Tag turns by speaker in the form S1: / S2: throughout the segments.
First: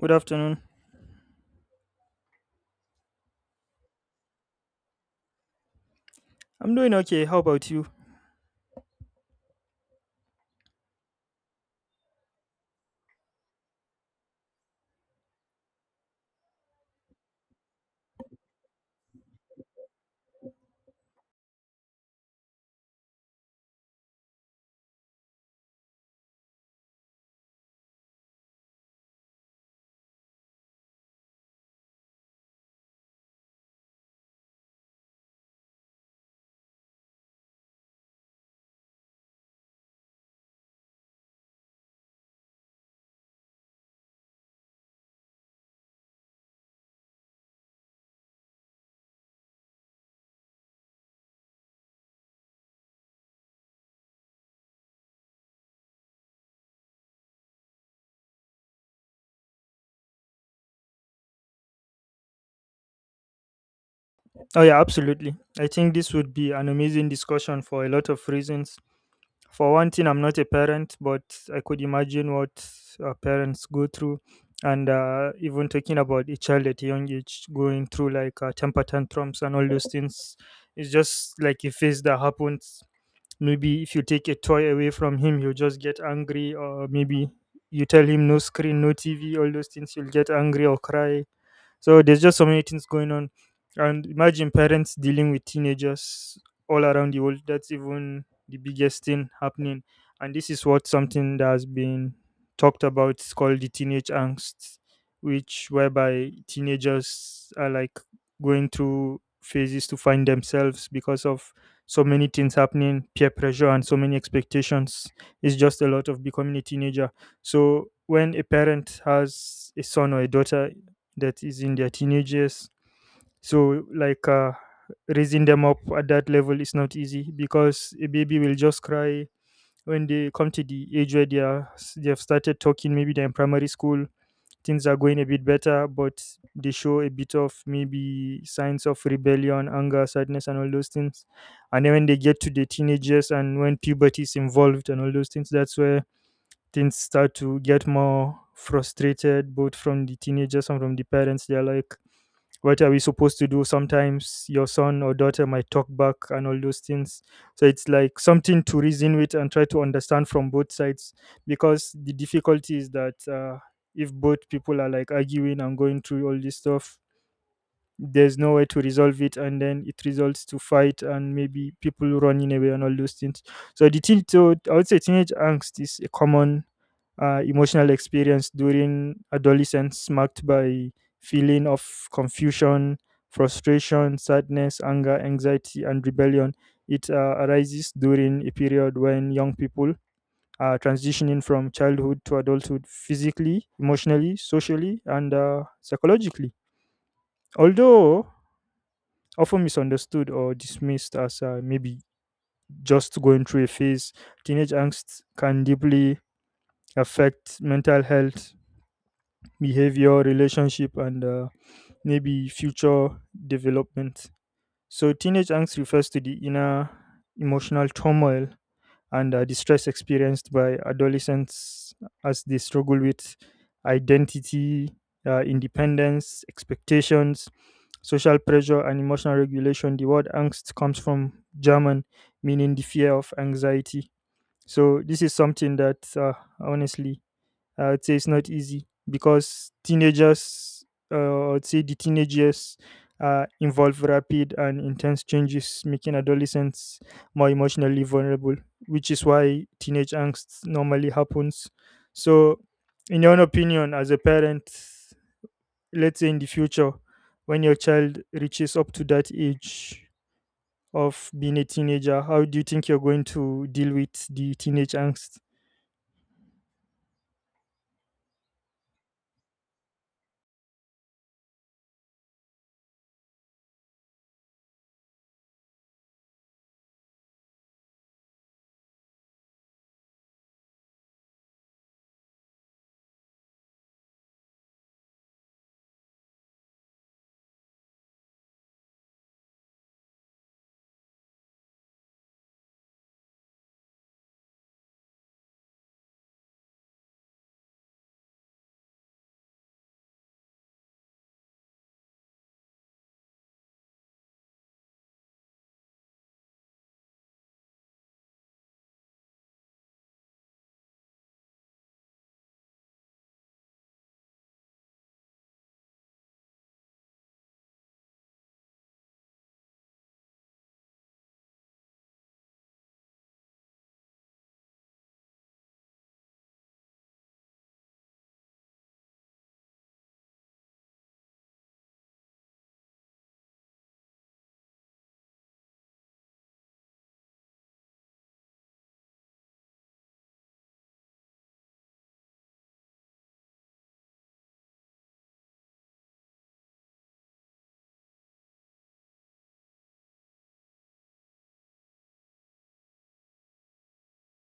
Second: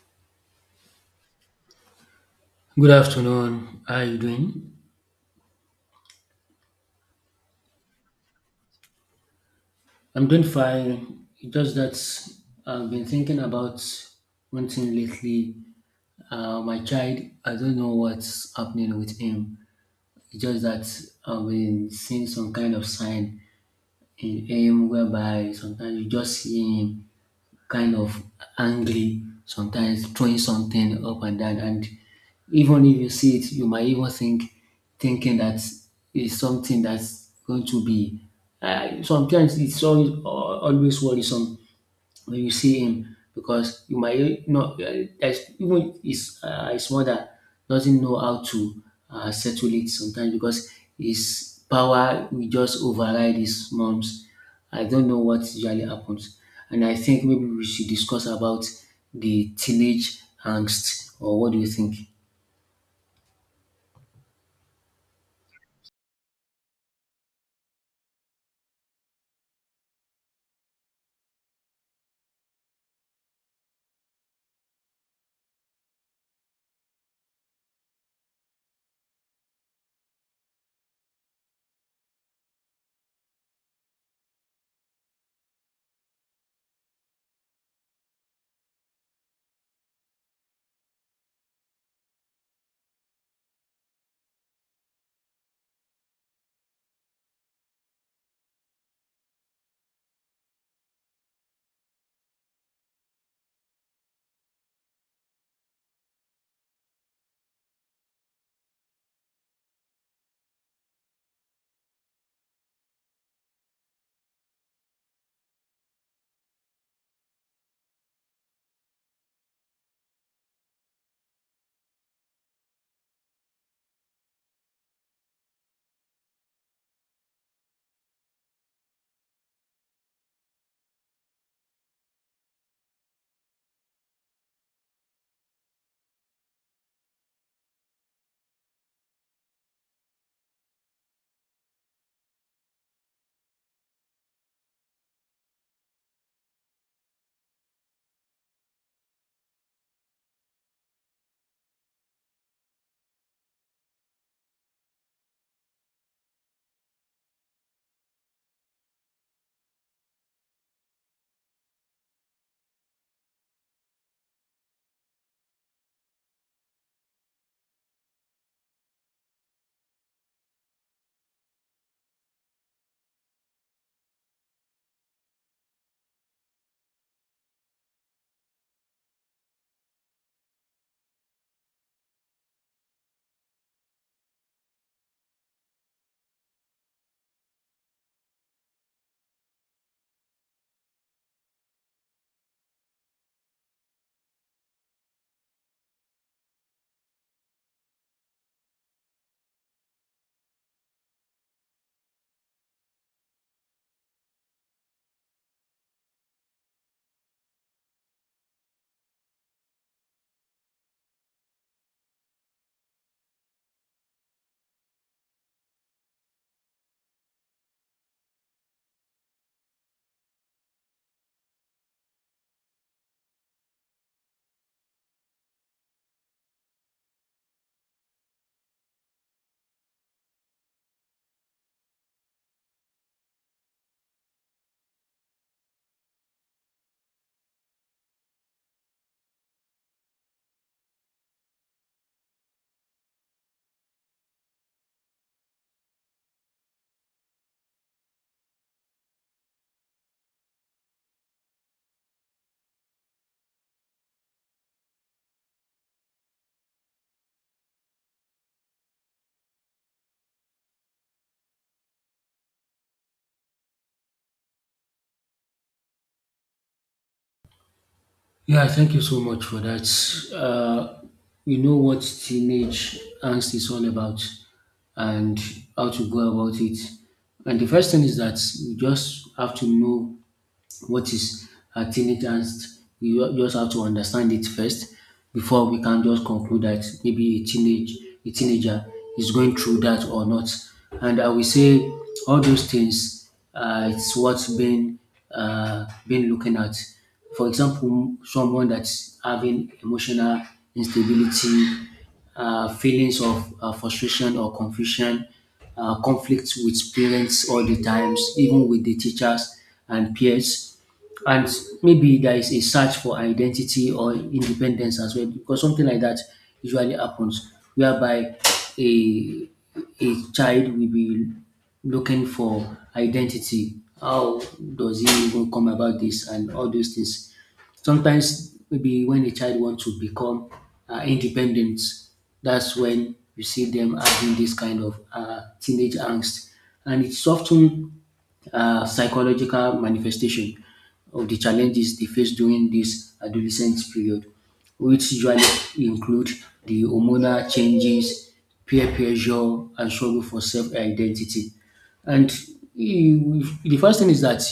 S1: Good afternoon.
S2: Good afternoon. How are you doing?
S1: I'm doing okay. How about you?
S2: I'm doing fine. It's just that I've been thinking about one thing lately. My child, I don't know what's happening with him. It's just that I've been seeing some kind of sign in him whereby sometimes you just see him kind of angry, sometimes throwing something up and down. And even if you see it, you might even think, thinking that is something that's going to be. Sometimes it's always, always worrisome when you see him because you might not there's even his mother doesn't know how to settle it sometimes because his power will just override his mom's. I don't know what usually happens, and I think maybe we should discuss about the teenage angst, or what do you think?
S1: Oh, yeah, absolutely. I think this would be an amazing discussion for a lot of reasons. For one thing, I'm not a parent, but I could imagine what parents go through. And Even talking about a child at a young age going through like temper tantrums and all those things, it's just like a phase that happens. Maybe if you take a toy away from him, he'll just get angry, or maybe you tell him no screen, no TV, all those things, he'll get angry or cry, so there's just so many things going on. And imagine parents dealing with teenagers all around the world. That's even the biggest thing happening. And this is what something that has been talked about is called the teenage angst, which whereby teenagers are like going through phases to find themselves because of so many things happening, peer pressure and so many expectations. It's just a lot of becoming a teenager. So when a parent has a son or a daughter that is in their teenage years. So, raising them up at that level is not easy because a baby will just cry when they come to the age where they have started talking. Maybe they're in primary school, things are going a bit better, but they show a bit of maybe signs of rebellion, anger, sadness, and all those things. And then when they get to the teenagers and when puberty is involved and all those things, that's where things start to get more frustrated, both from the teenagers and from the parents. They're like, what are we supposed to do? Sometimes your son or daughter might talk back and all those things, so it's like something to reason with and try to understand from both sides, because the difficulty is that, if both people are like arguing and going through all this stuff, there's no way to resolve it, and then it results to fight and maybe people running away and all those things. So I would say teenage angst is a common, emotional experience during adolescence marked by feeling of confusion, frustration, sadness, anger, anxiety, and rebellion. It arises during a period when young people are transitioning from childhood to adulthood physically, emotionally, socially, and psychologically. Although often misunderstood or dismissed as maybe just going through a phase, teenage angst can deeply affect mental health, behavior, relationship, and, maybe future development. So, teenage angst refers to the inner emotional turmoil and, distress experienced by adolescents as they struggle with identity, independence, expectations, social pressure, and emotional regulation. The word angst comes from German, meaning the fear of anxiety. So, this is something that, honestly, I would say it's not easy because teenagers, I would say the teenage years involve rapid and intense changes, making adolescents more emotionally vulnerable, which is why teenage angst normally happens. So, in your own opinion, as a parent, let's say in the future, when your child reaches up to that age of being a teenager, how do you think you're going to deal with the teenage angst?
S2: Yeah, thank you so much for that. Uh, we know what teenage angst is all about and how to go about it. And the first thing is that we just have to know what is a teenage angst. We just have to understand it first before we can just conclude that maybe a teenager is going through that or not. And I will say all those things, it's what's been looking at. For example, someone that's having emotional instability, feelings of frustration or confusion, conflicts with parents all the times, even with the teachers and peers. And maybe there is a search for identity or independence as well, because something like that usually happens, whereby a a child will be looking for identity. How does he even come about this and all those things? Sometimes maybe when a child wants to become independent, that's when you see them having this kind of teenage angst, and it's often psychological manifestation of the challenges they face during this adolescent period, which usually include the hormonal changes, peer pressure, and struggle for self identity. And the first thing is that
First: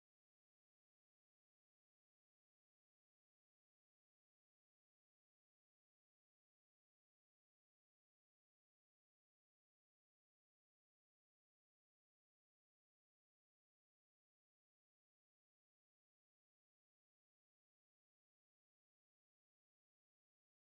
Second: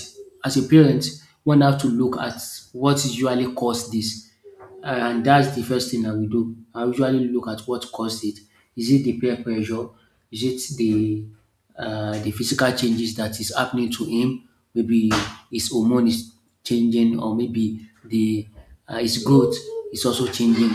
S2: as a parent, one have to look at what usually caused this. And that's the first thing I will do. I usually look at what caused it. Is it the peer pressure? Is it the physical changes that is happening to him? Maybe his hormone is changing, or maybe the his growth is also changing,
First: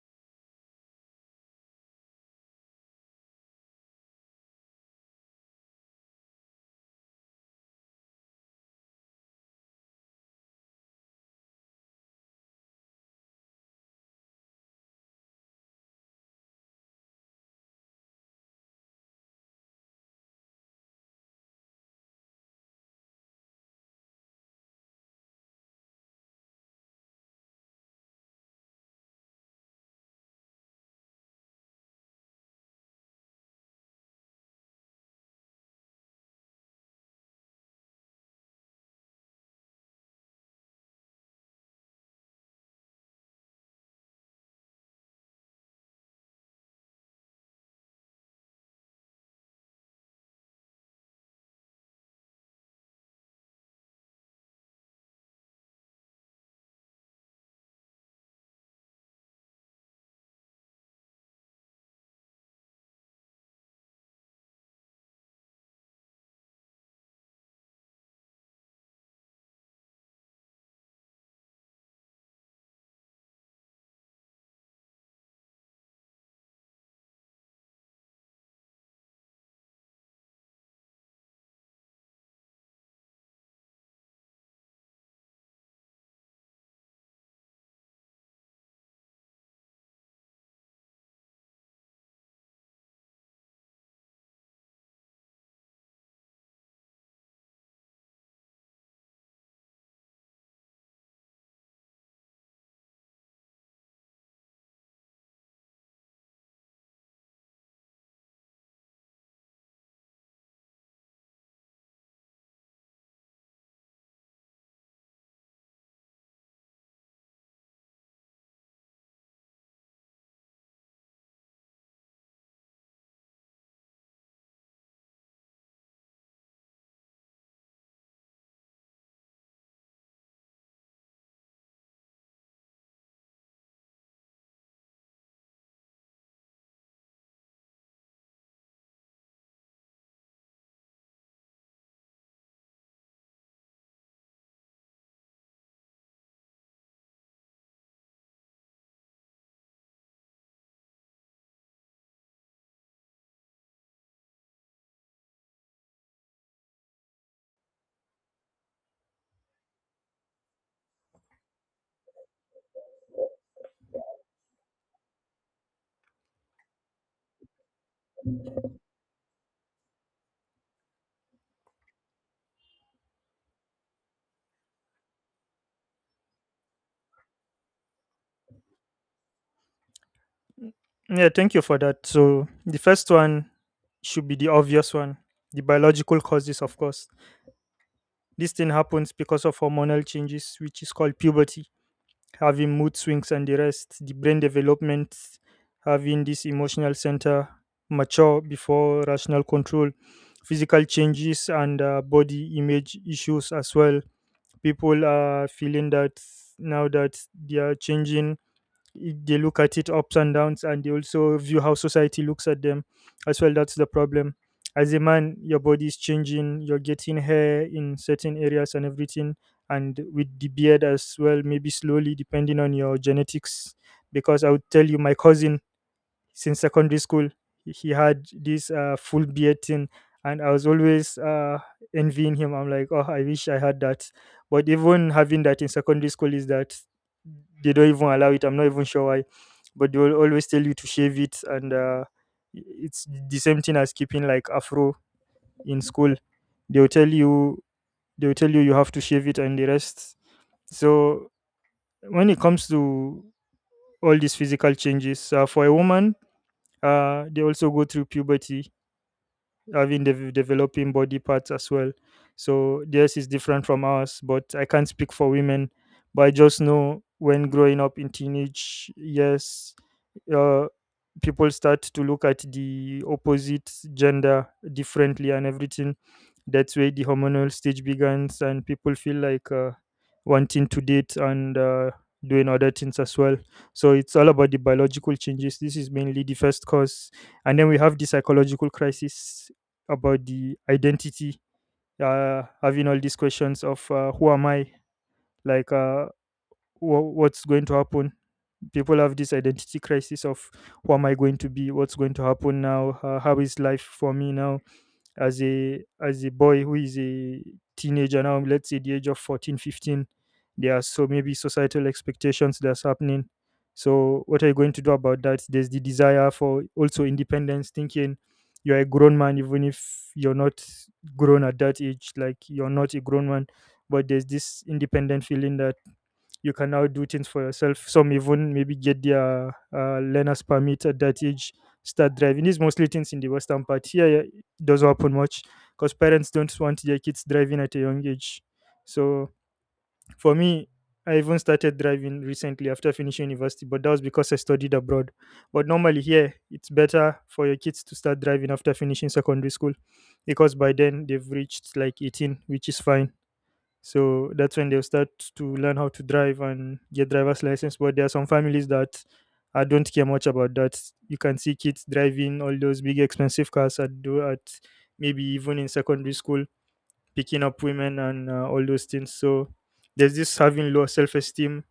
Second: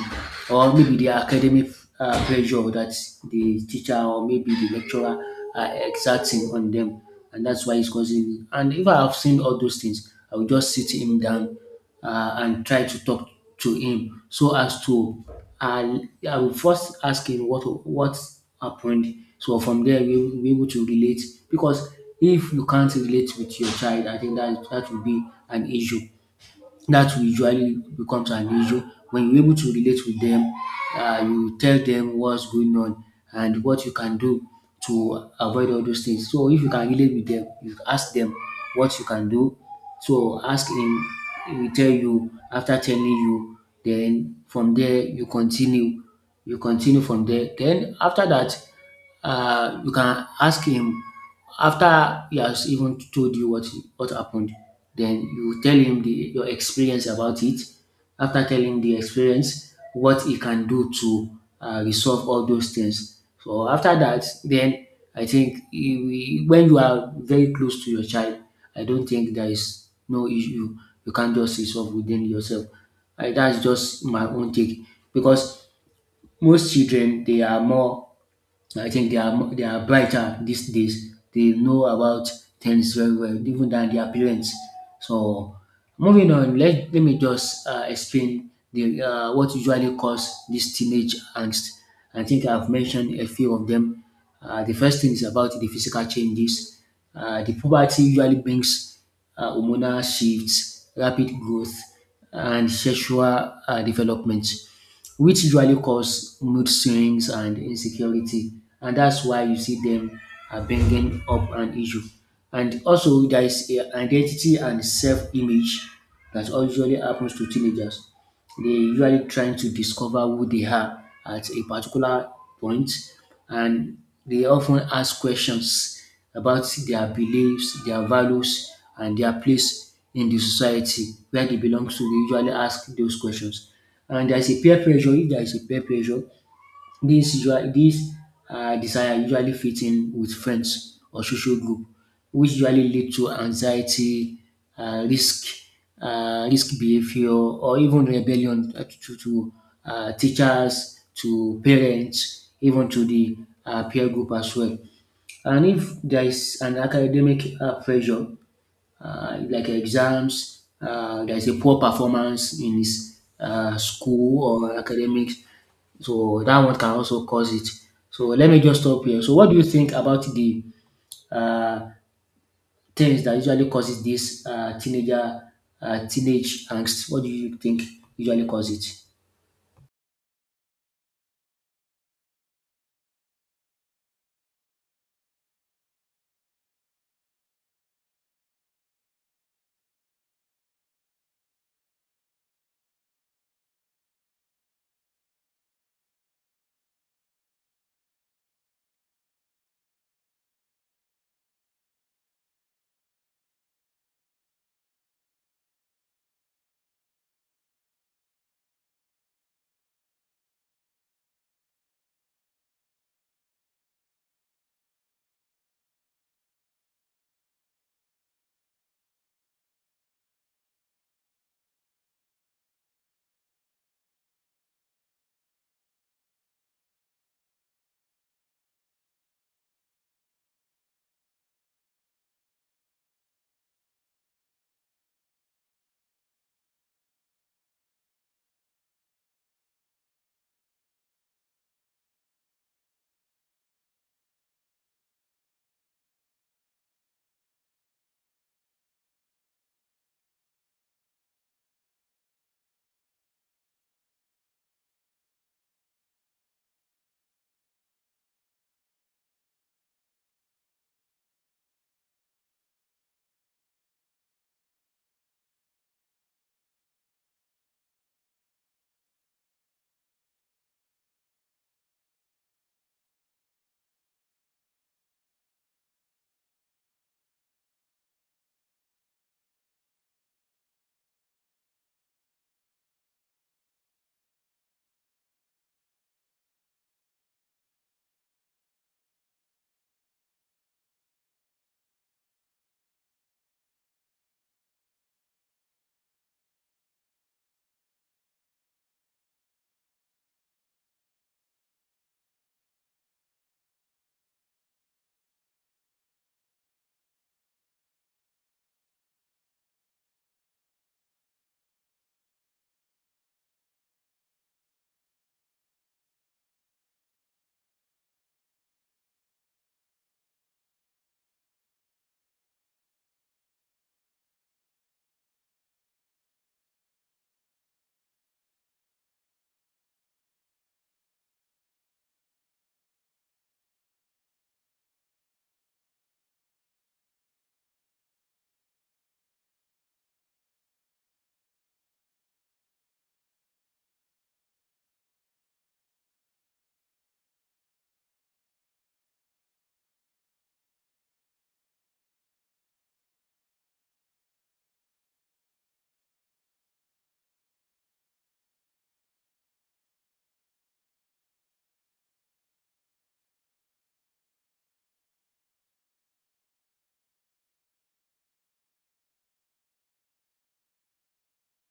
S2: or maybe the academic pressure that the teacher or maybe the lecturer are exerting on them, and that's why it's causing. And if I have seen all those things, I will just sit him down and try to talk to him so as to uh, I will first ask him what happened. So from there we will be able to relate, because if you can't relate with your child, I think that that will be an issue. That will usually becomes an issue when you're able to relate with them. You tell them what's going on and what you can do to avoid all those things. So if you can relate with them, you ask them what you can do, so ask him, he will tell you. After telling you, then from there you continue. You continue from there. Then after that, you can ask him after he has even told you what happened. Then you tell him your experience about it, after telling the experience what he can do to resolve all those things. So after that, then I think when you are very close to your child, I don't think there is no issue you can't just resolve within yourself. That's just my own take, because most children, they are more, I think. They are they are brighter these days. They know about things very well, even than their parents. So moving on, let me just explain the what usually cause this teenage angst. I think I've mentioned a few of them. The first thing is about the physical changes. The puberty usually brings hormonal shifts, rapid growth, and sexual development, which usually cause mood swings and insecurity, and that's why you see them are bringing up an issue. And also, there is a identity and self-image that usually happens to teenagers. They usually trying to discover who they are at a particular point, and they often ask questions about their beliefs, their values, and their place in the society where they belong to. They usually ask those questions. And there's a peer pressure. If there is a peer pressure, this usual this desire usually fit in with friends or social group, which usually lead to anxiety, um risk risk behaviour, or even rebellion to teachers, to parents, even to the peer group as well. And if there is an academic pressure, like exams, there's a poor performance in his school or academics. So that one can also cause it. So let me just stop here. So what do you think about the uh, things that usually causes this teenage angst? What do you think usually causes it?
S1: Yeah, thank you for that. So the first one should be the obvious one, the biological causes, of course. This thing happens because of hormonal changes, which is called puberty. Having mood swings and the rest, the brain development, having this emotional center mature before rational control, physical changes, and, body image issues as well. People are feeling that now that they are changing, they look at it ups and downs, and they also view how society looks at them as well. That's the problem. As a man, your body is changing, you're getting hair in certain areas and everything, and with the beard as well, maybe slowly, depending on your genetics. Because I would tell you, my cousin, since secondary school, he had this full beard thing, and I was always, envying him. I'm like, oh, I wish I had that. But even having that in secondary school is that they don't even allow it. I'm not even sure why, but they will always tell you to shave it, and, it's the same thing as keeping like afro in school. They will tell you they will tell you you have to shave it and the rest. So when it comes to all these physical changes, for a woman, they also go through puberty, having the developing body parts as well. So theirs is different from ours, but I can't speak for women. But I just know, when growing up in teenage years, uh, people start to look at the opposite gender differently and everything. That's where the hormonal stage begins, and people feel like, wanting to date and, doing other things as well. So it's all about the biological changes. This is mainly the first cause, and then we have the psychological crisis about the identity, having all these questions of, who am I, like what's going to happen. People have this identity crisis of who am I going to be, what's going to happen now, how is life for me now, as a boy who is a teenager now. Let's say the age of 14, 15, there are so maybe societal expectations that's happening. So what are you going to do about that? There's the desire for also independence, thinking you're a grown man even if you're not grown at that age, like you're not a grown man, but there's this independent feeling that you can now do things for yourself. Some even maybe get their learner's permit at that age, start driving. These mostly things in the Western part. Here, yeah, it doesn't happen much because parents don't want their kids driving at a young age. So for me, I even started driving recently after finishing university, but that was because I studied abroad. But normally here, it's better for your kids to start driving after finishing secondary school, because by then they've reached like 18, which is fine. So that's when they'll start to learn how to drive and get driver's license. But there are some families that I don't care much about that. You can see kids driving all those big expensive cars at do at maybe even in secondary school, picking up women and, all those things. So there's this having low self-esteem,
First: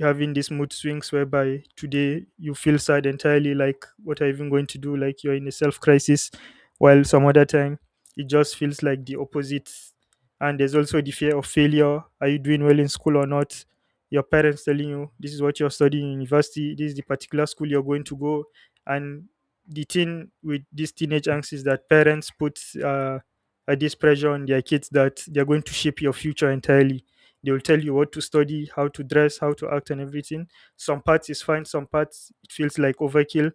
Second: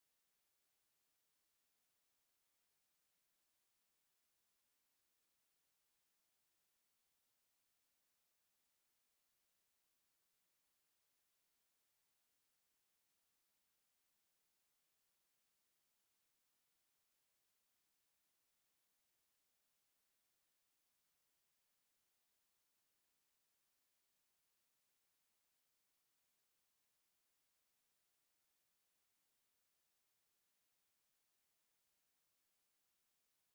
S1: having these mood swings, whereby today you feel sad entirely, like what are you even going to do, like you're in a self crisis, while some other time it just feels like the opposite. And there's also the fear of failure. Are you doing well in school or not? Your parents telling you this is what you're studying in university, this is the particular school you're going to go. And the thing with this teenage angst is that parents put, this pressure on their kids that they're going to shape your future entirely. They will tell you what to study, how to dress, how to act and everything. Some parts is fine, some parts it feels like overkill,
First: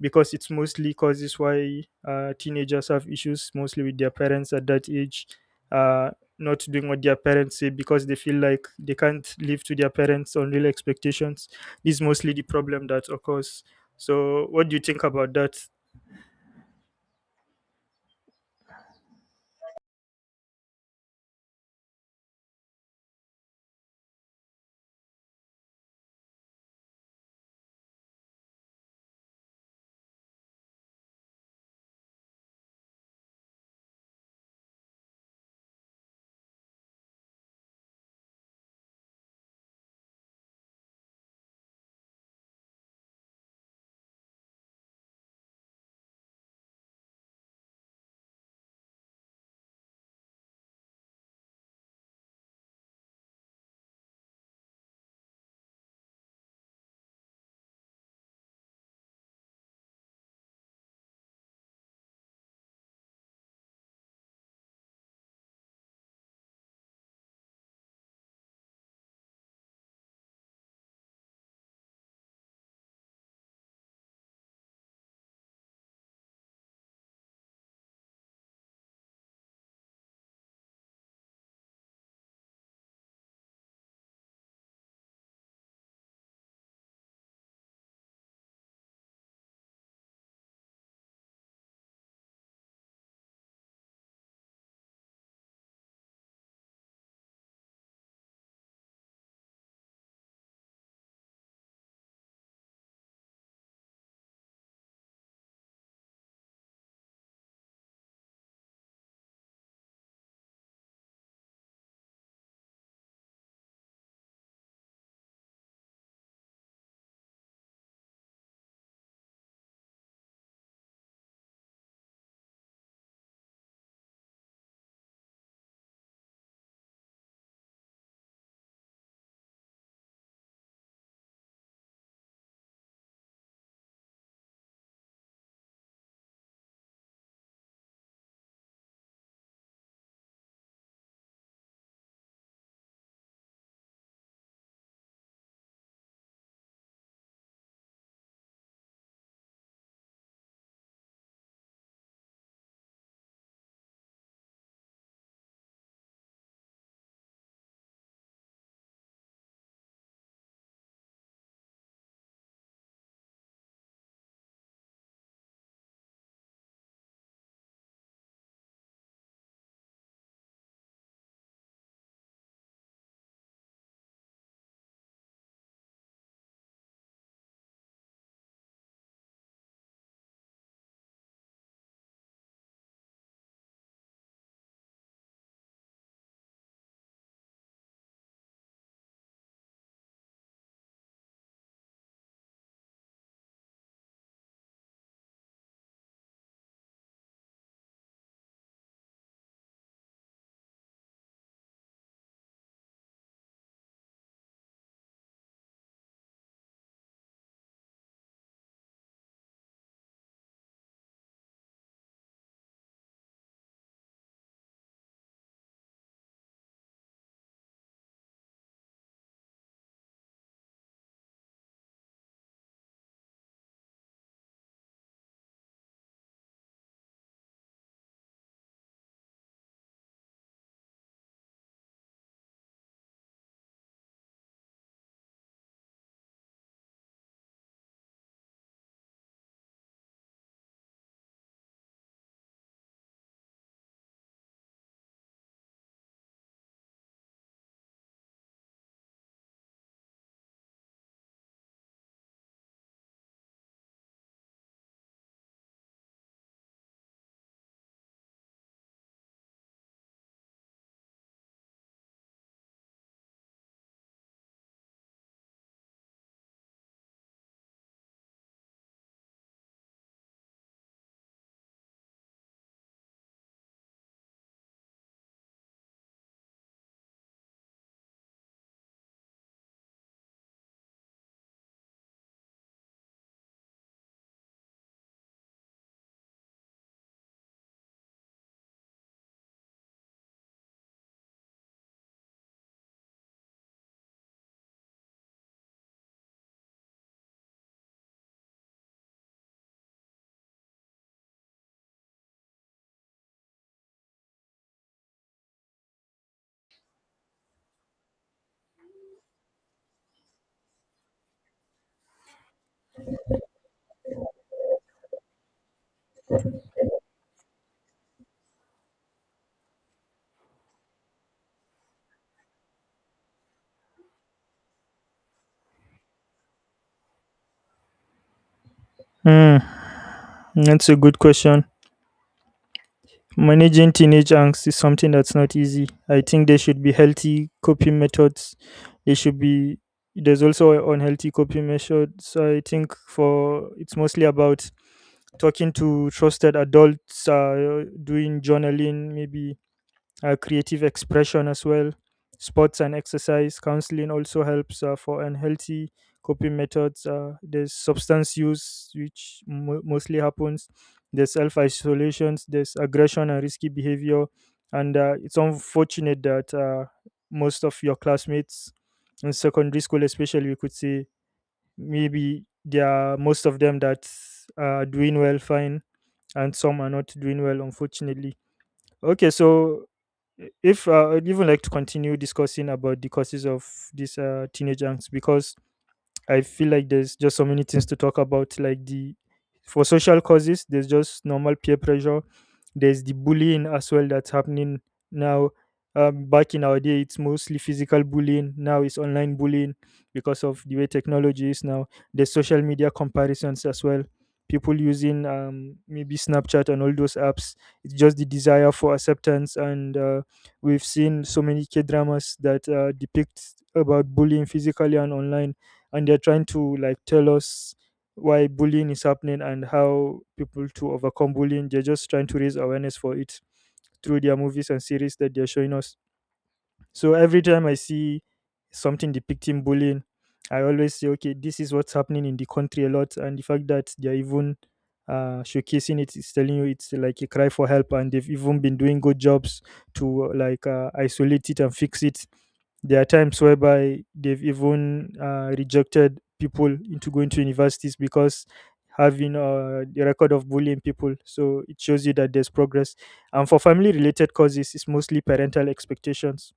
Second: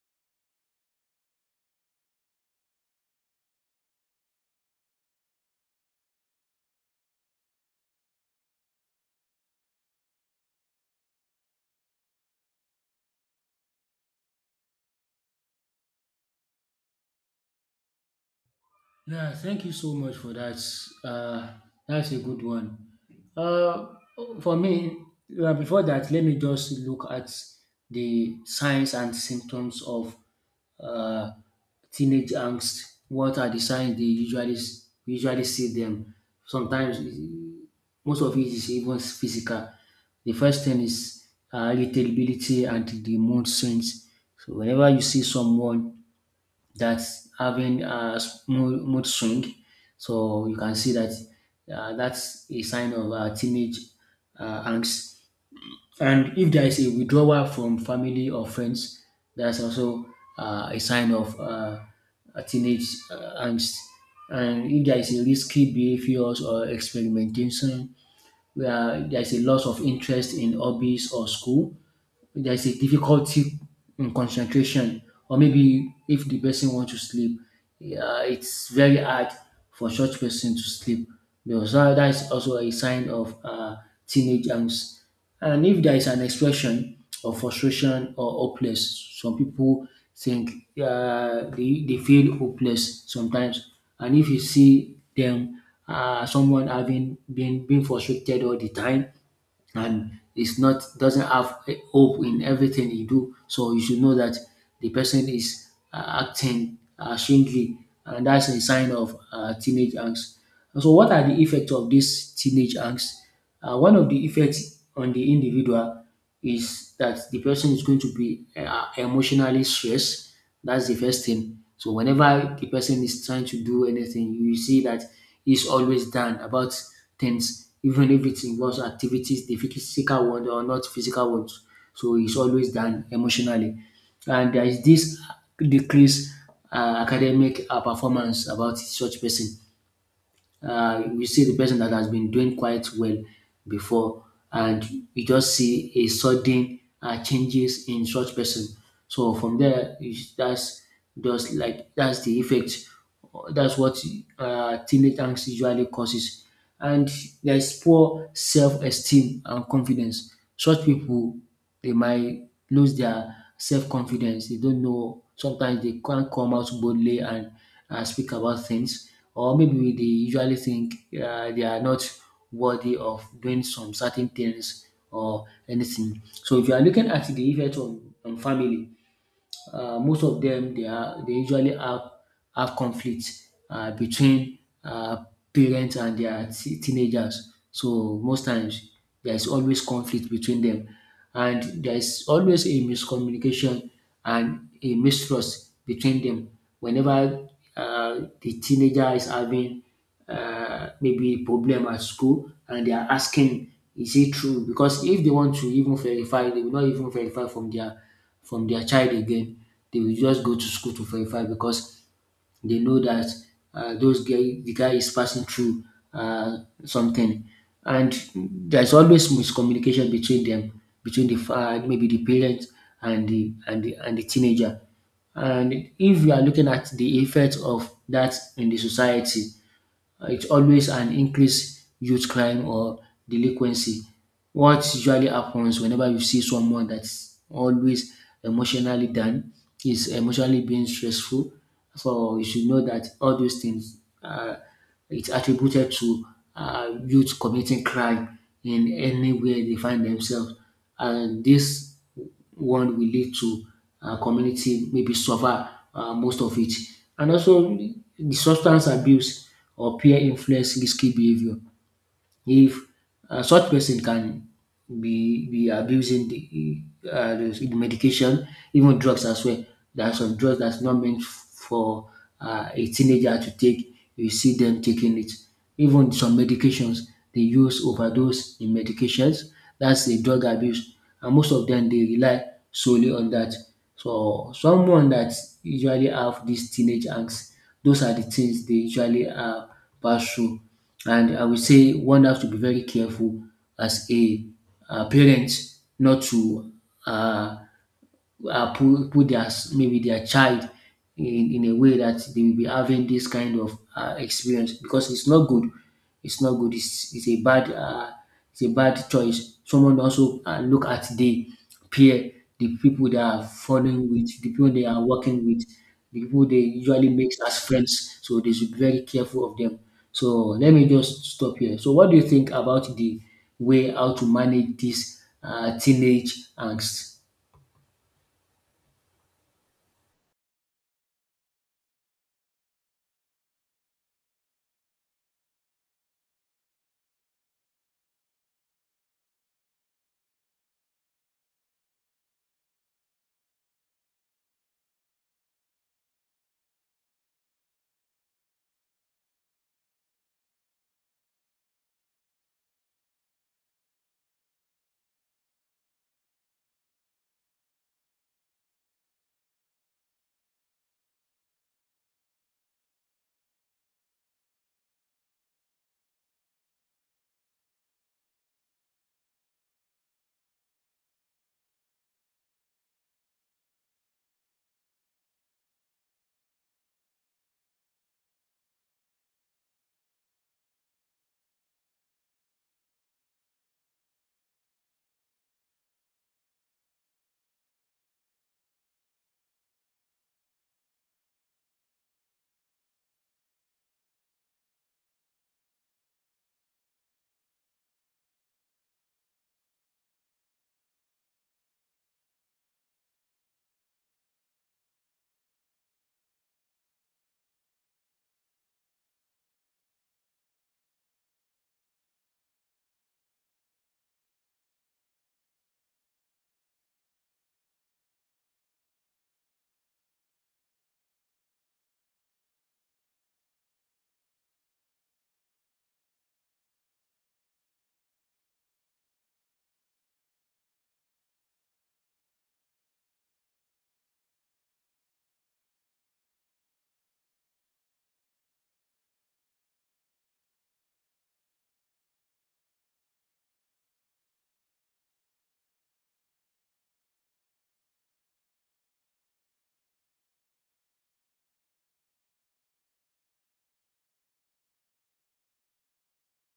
S1: because it's mostly causes why, teenagers have issues mostly with their parents at that age, uh, not doing what their parents say because they feel like they can't live to their parents unreal expectations. This is mostly the problem that occurs. So what do you think about that?
S2: Yeah, thank you so much for that. That's a good one. Uh, for me, before that, let me just look at the signs and symptoms of uh, teenage angst. What are the signs they usually we usually see them? Sometimes, most of it is even physical. The first thing is irritability and the mood swings. So whenever you see someone that's having a mood swing. So you can see that that's a sign of teenage angst. And if there is a withdrawal from family or friends, that's also a sign of a teenage angst. And if there is a risky behaviors or experimentation, where there is a loss of interest in hobbies or school, there's a difficulty in concentration, or maybe if the person want to sleep, yeah, it's very hard for such person to sleep, because that is also a sign of teenage angst. And if there is an expression of frustration or hopeless, some people think they feel hopeless sometimes. And if you see them, someone having been frustrated all the time, and is not doesn't have a hope in everything he do. So you should know that the person is acting strangely, and that's a sign of teenage angst. And so, what are the effects of this teenage angst? One of the effects on the individual is that the person is going to be emotionally stressed. That's the first thing. So whenever the person is trying to do anything, you see that he's always down about things, even if it involves activities, the physical ones or not physical ones. So he's always down emotionally. And there is this decreased academic performance about such person. We see the person that has been doing quite well before, and you just see a sudden changes in such person. So from there that's just like, that's the effect. That's what teenage angst usually causes. And there's poor self-esteem and confidence. Such people, they might lose their self-confidence. They don't know sometimes, they can't come out boldly and speak about things, or maybe they usually think they are not worthy of doing some certain things or anything. So if you are looking at the effect on, family, most of them, they usually have conflict between uh, parents and their teenagers. So most times there is always conflict between them, and there is always a miscommunication and a mistrust between them. Whenever the teenager is having maybe problem at school and they are asking, is it true? Because if they want to even verify, they will not even verify from their child again. They will just go to school to verify, because they know that the guy is passing through uh, something, and there's always miscommunication between them, between the maybe the parent and the teenager. And if you are looking at the effect of that in the society, It's always an increased youth crime or delinquency. What usually happens whenever you see someone that's always emotionally down, is emotionally being stressful. So you should know that all those things, it's attributed to youth committing crime in anywhere they find themselves, and this one will lead to our community maybe suffer most of it. And also, the substance abuse or peer influence risky behavior. If such person can be abusing the medication, even drugs as well. There are some drugs that's not meant for a teenager to take. You see them taking it. Even some medications they use overdose in medications. That's a drug abuse, and most of them they rely solely on that. So someone that usually have this teenage angst, those are the things they usually pass through, and I would say one has to be very careful as a parent not to uh, put their maybe their child in a way that they will be having this kind of experience, because it's not good. It's not good. It's a bad, it's a bad choice. Someone also look at the peer, the people they are falling with, the people they are working with, the people they usually make as friends. So they should be very careful of them. So let me just stop here. So what do you think about the way how to manage this teenage angst?
S1: Hmm, that's a good question. Managing teenage angst is something that's not easy. I think there should be healthy coping methods. There should be There's also unhealthy coping methods. So I think for it's mostly about talking to trusted adults, doing journaling, maybe, creative expression as well. Sports and exercise counseling also helps. For unhealthy coping methods, there's substance use, which mo mostly happens. There's self isolations. There's aggression and risky behavior. And, it's unfortunate that, most of your classmates in secondary school, especially, we could say maybe there are most of them that are doing well, fine, and some are not doing well, unfortunately. Okay, so if I'd even like to continue discussing about the causes of these, teenage angst, because I feel like there's just so many things to talk about. Like the for social causes, there's just normal peer pressure. There's the bullying as well that's happening now. Back in our day, it's mostly physical bullying. Now it's online bullying because of the way technology is now. There's social media comparisons as well. People using, maybe Snapchat and all those apps. It's just the desire for acceptance, and we've seen so many K dramas that depict about bullying physically and online, and they're trying to like tell us why bullying is happening and how people to overcome bullying. They're just trying to raise awareness for it through their movies and series that they're showing us. So every time I see something depicting bullying, I always say okay, this is what's happening in the country a lot, and the fact that they're even showcasing it is telling you it's like a cry for help, and they've even been doing good jobs to like isolate it and fix it. There are times whereby they've even rejected people into going to universities because having the record of bullying people. So it shows you that there's progress. And for family related causes, it's mostly parental expectations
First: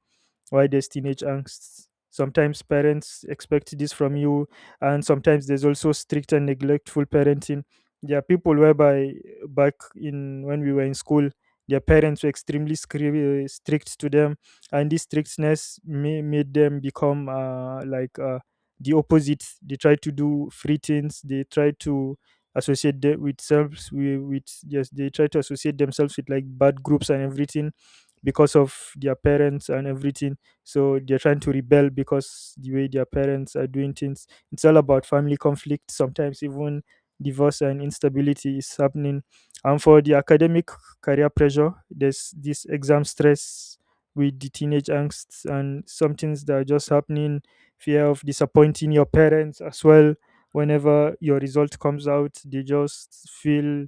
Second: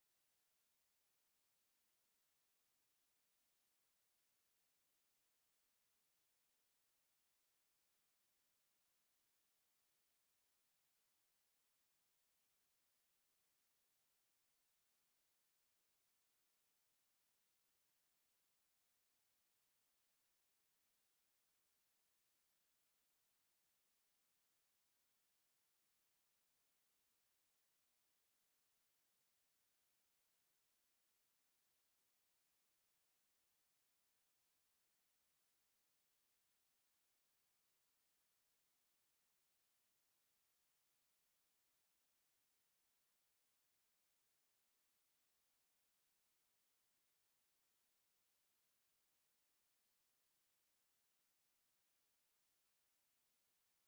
S1: why there's teenage angst. Sometimes parents expect this from you, and sometimes there's also strict and neglectful parenting. There are people whereby back in when we were in school, their parents were extremely strict to them, and this strictness made them become like the opposite. They try to do free things, they try to associate the- with selves with yes they try to associate themselves with like bad groups and everything because of their parents and everything. So they're trying to rebel, because the way their parents are doing things, it's all about family conflict, sometimes even divorce and instability is happening. And for the academic career pressure, there's this exam stress with the teenage angsts and some things that are just happening, fear of disappointing your parents as well. Whenever your result comes out, they just feel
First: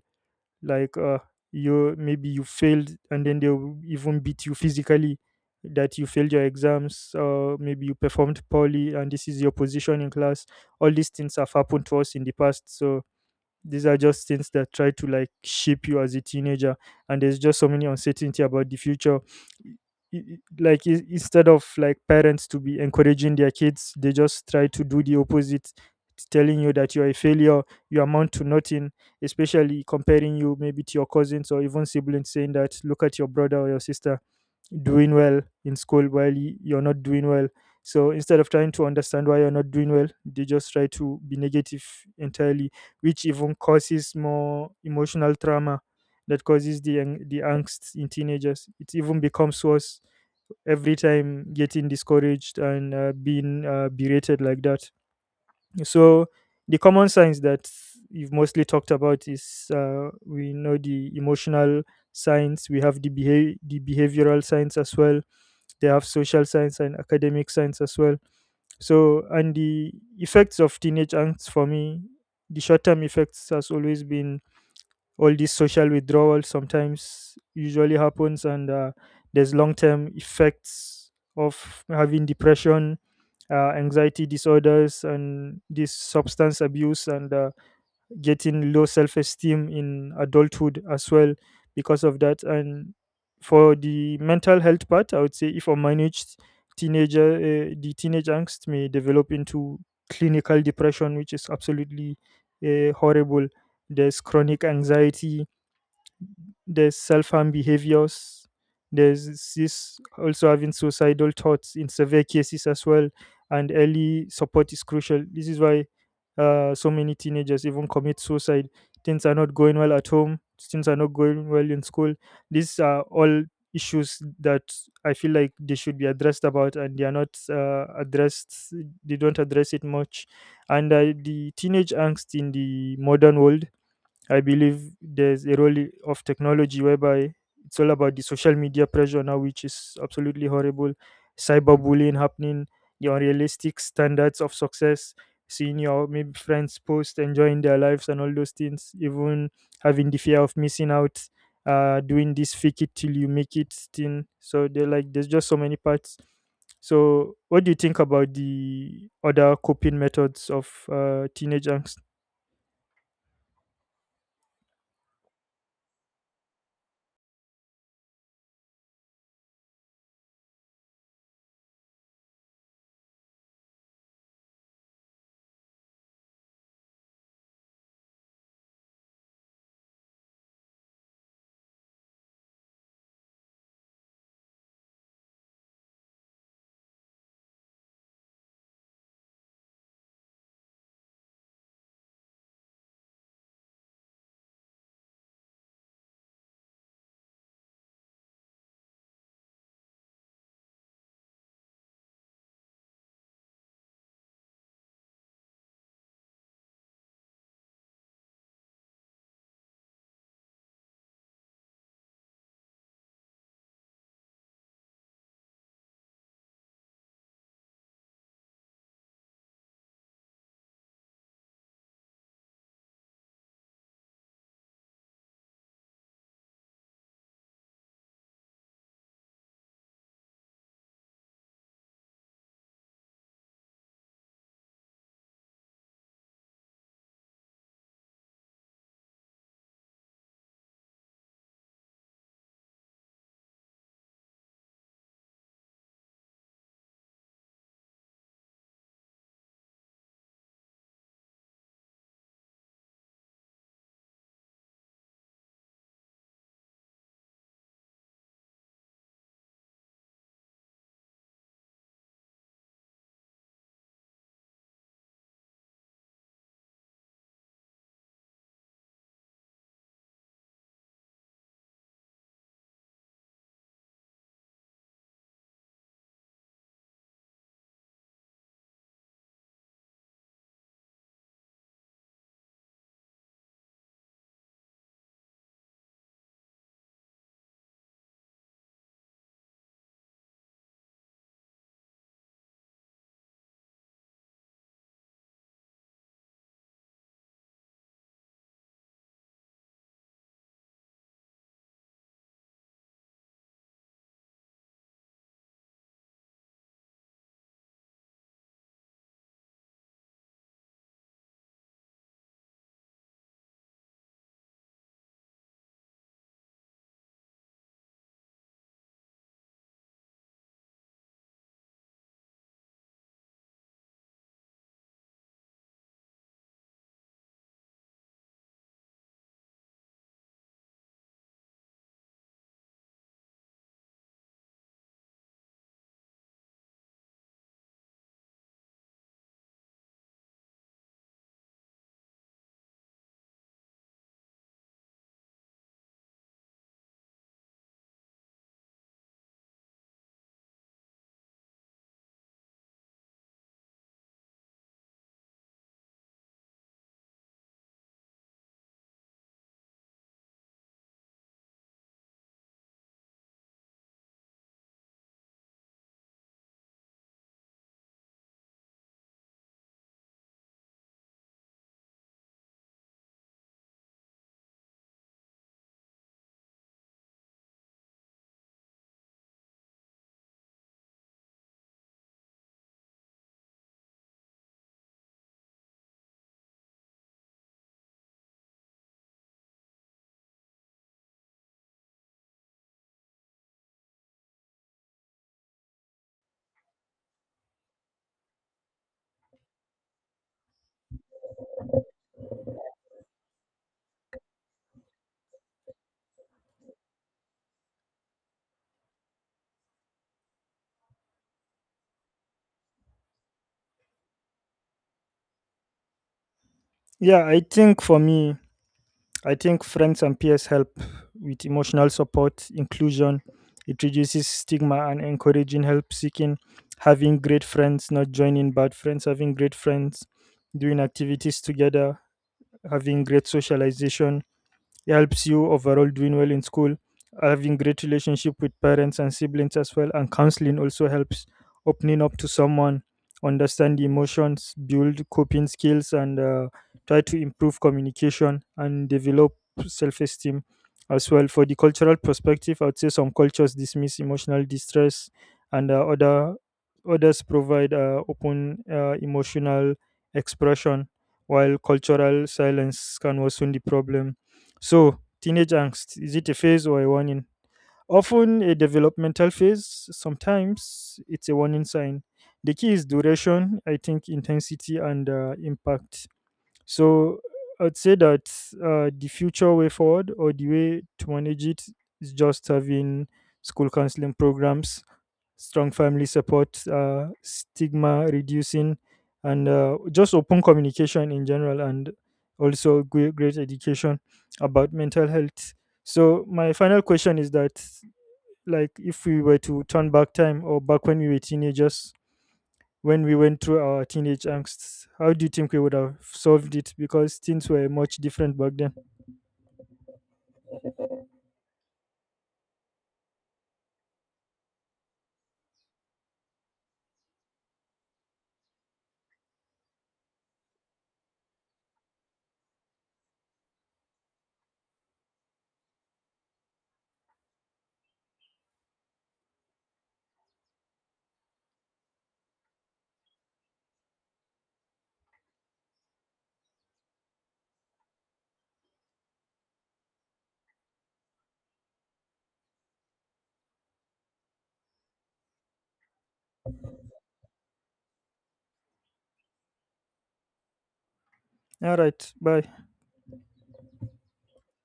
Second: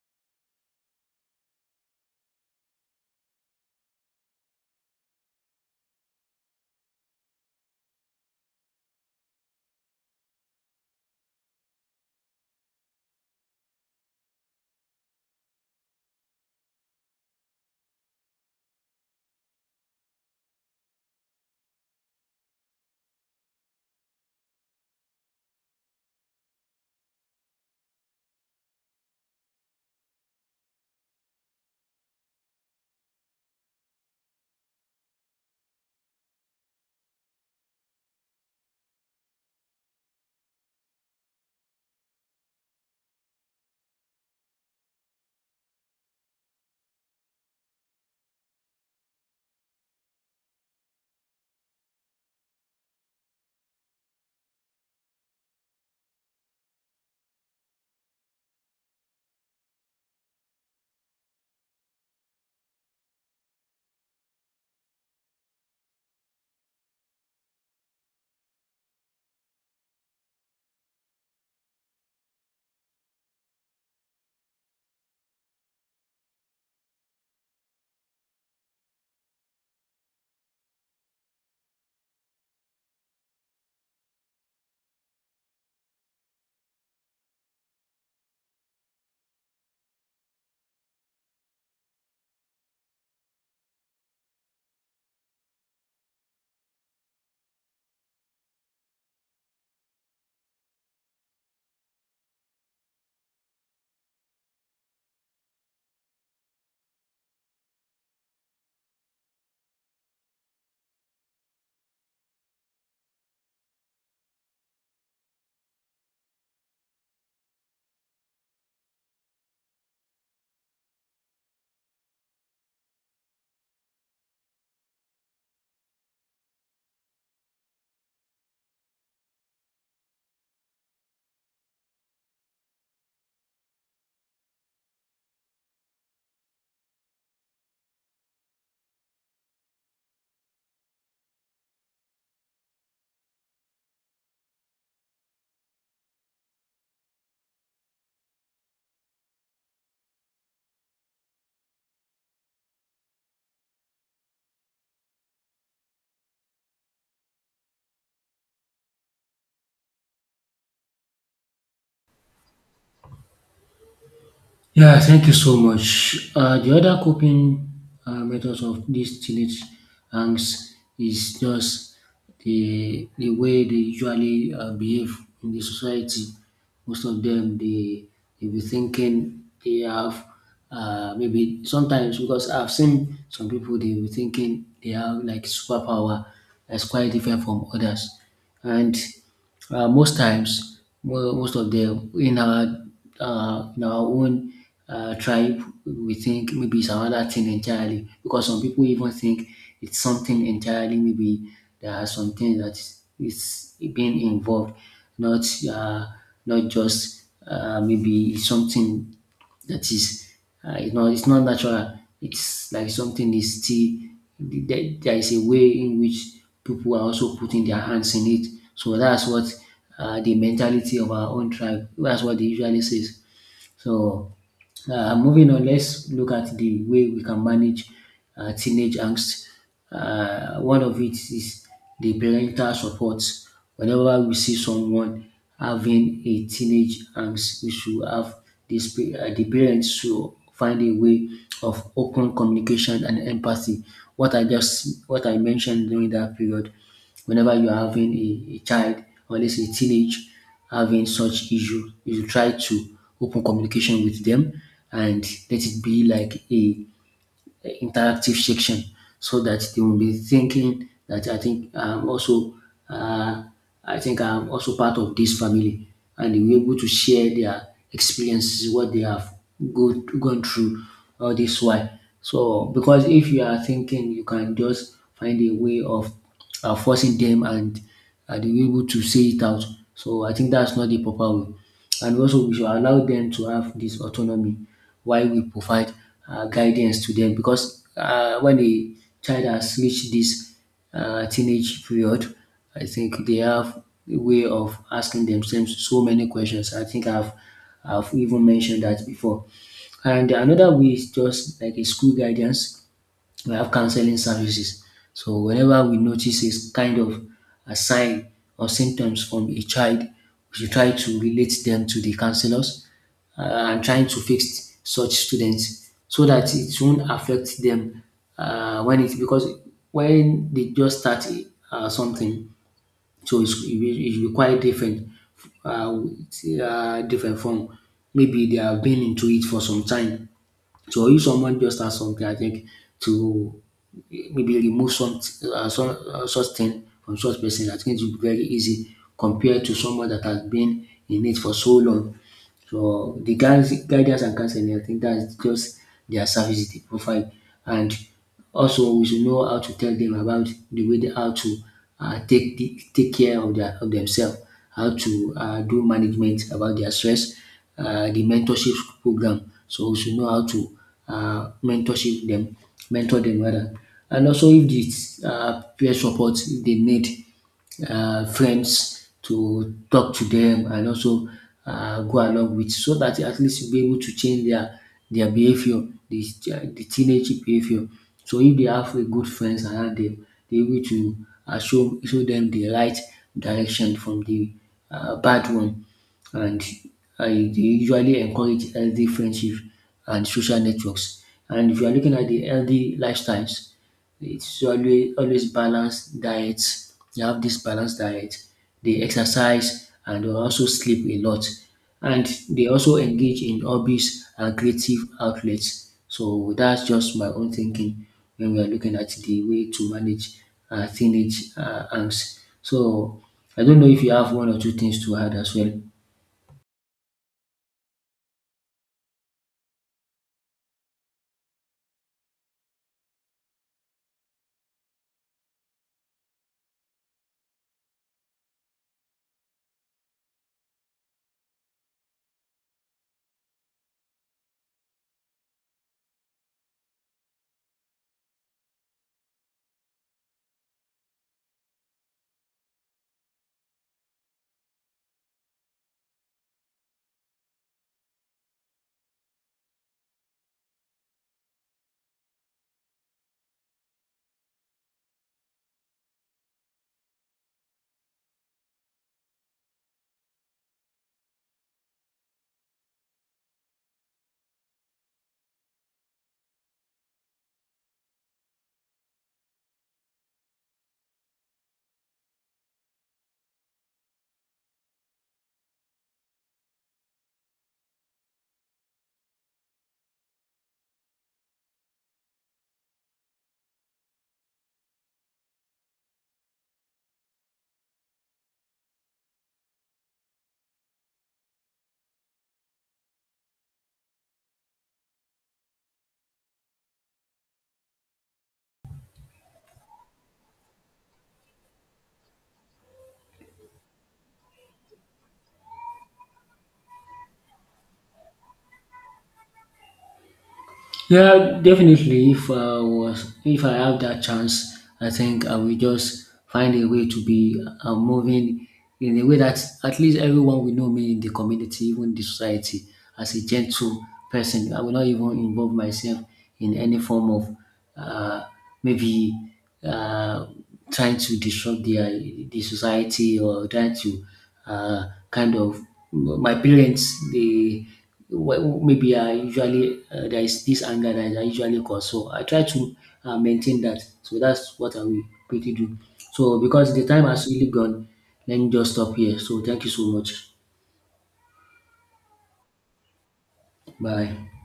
S1: like you maybe you failed, and then they'll even beat you physically that you failed your exams, or maybe you performed poorly, and this is your position in class. All these things have happened to us in the past, so these are just things that try to like shape you as a teenager, and there's just so many uncertainty about the future. Like instead of like parents to be encouraging their kids, they just try to do the opposite, telling you that you're a failure, you amount to nothing, especially comparing you maybe to your cousins or even siblings, saying that look at your brother or your sister doing well in school while you're not doing well. So instead of trying to understand why you're not doing well, they just try to be negative entirely, which even causes more emotional trauma that causes the the angst in teenagers. It even becomes worse every time, getting discouraged and being berated like that. So the common signs that you've mostly talked about is we know the emotional signs. We have the behavioral signs as well. They have social science and academic science as well. So, and the effects of teenage angst for me, the short term effects has always been all this social withdrawal sometimes usually happens, and there's long term effects of having depression, anxiety disorders, and this substance abuse, and getting low self esteem in adulthood as well because of that. And for the mental health part, I would say if unmanaged, teenager the teenage angst may develop into clinical depression, which is absolutely horrible. There's chronic anxiety, there's self-harm behaviors, there's this also having suicidal thoughts in severe cases as well, and early support is crucial. This is why so many teenagers even commit suicide. Things are not going well at home, things are not going well in school. These are all issues that I feel like they should be addressed about, and they are not addressed, they don't address it much. And the teenage angst in the modern world, I believe there's a role of technology whereby it's all about the social media pressure now, which is absolutely horrible. Cyberbullying happening, the unrealistic standards of success, seeing your maybe friends post, enjoying their lives, and all those things, even having the fear of missing out, doing this fake it till you make it thing. So they're like, there's just so many parts. So, what do you think about the other coping methods of teenage angst?
S2: Yeah, thank you so much. The other coping methods of these teenage angst is just the way they usually behave in the society. Most of them, they be thinking they have maybe sometimes, because I've seen some people they be thinking they have like superpower that's quite different from others. And most times most of them in our own tribe, we think maybe it's another thing entirely. Because some people even think it's something entirely. Maybe there are some things that is being involved, not uh, not just maybe something that is, you know, it's not natural. It's like something is still there. There is a way in which people are also putting their hands in it. So that's what, the mentality of our own tribe, that's what they usually says. So, moving on, let's look at the way we can manage teenage angst. One of it is the parental support. Whenever we see someone having a teenage angst, we should have this, the parents should find a way of open communication and empathy. What I just what I mentioned during that period, whenever you're having a child, or let's say teenage, having such issue, you should try to open communication with them and let it be like a interactive section, so that they will be thinking that I think I'm also uh, I think I'm also part of this family, and they will be able to share their experiences, what they have gone through all this while. So because if you are thinking you can just find a way of forcing them, and are they were able to say it out. So I think that's not the proper way. And also we should allow them to have this autonomy while we provide guidance to them, because when a child has reached this teenage period, I think they have a way of asking themselves so many questions. I think I've even mentioned that before. And another way is just like a school guidance, we have counseling services. So whenever we notice this kind of a sign or symptoms from a child, we should try to relate them to the counselors, uh, and trying to fix such students so that it won't affect them when it because when they just start something, so it's, it will be quite different, different from maybe they have been into it for some time. So if someone just has something, I think to maybe remove some such thing from such person, I think it will be very easy compared to someone that has been in it for so long. So the guys guidance and counseling, I think that's just their services they provide. And also we should know how to tell them about the way how to take the, take care of their of themselves, how to do management about their stress, the mentorship program. So we should know how to um mentorship dem mentor dem rather. And also if the peer support, if they need friends to talk to them and also go along with, so that at least you'll be able to change their behavior, the teenage behavior. So if they have a good friends around them, they're able to show them the right direction from the bad one. And I usually encourage healthy friendship and social networks. And if you are looking at the healthy lifestyles, it's always always balanced diets. You have this balanced diet. They exercise and they also sleep a lot, and they also engage in hobbies and creative outlets. So that's just my own thinking when we are looking at the way to manage teenage angst. So I don't know if you have one or two things to add as well.
S1: Yeah, I think for me, I think friends and peers help with emotional support, inclusion. It reduces stigma and encouraging help seeking, having great friends, not joining bad friends, having great friends, doing activities together, having great socialization, helps you overall doing well in school, having great relationship with parents and siblings as well. And counseling also helps, opening up to someone, understand the emotions, build coping skills, and try to improve communication and develop self-esteem as well. For the cultural perspective, I would say some cultures dismiss emotional distress, and other others provide open emotional expression, while cultural silence can worsen the problem. So, teenage angst, is it a phase or a warning? Often a developmental phase, sometimes it's a warning sign. The key is duration, I think, intensity, and impact. So, I'd say that the future way forward or the way to manage it is just having school counseling programs, strong family support, stigma reducing, and just open communication in general, and also great, great education about mental health. So my final question is that, like, if we were to turn back time or back when we were teenagers, when we went through our teenage angst, how do you think we would have solved it? Because things were much different back then.
S2: Yeah, definitely. If I have that chance, I think I will just find a way to be moving in a way that at least everyone will know me in the community, even the society, as a gentle person. I will not even involve myself in any form of uh, maybe uh, trying to disrupt the society, or trying to uh, kind of, my parents they well, maybe I usually there is this anger that I usually cause, so I try to maintain that. So that's what I will quickly do. So because the time has really gone, let me just stop here. So thank you so much.
S1: All right, bye.
S2: Bye.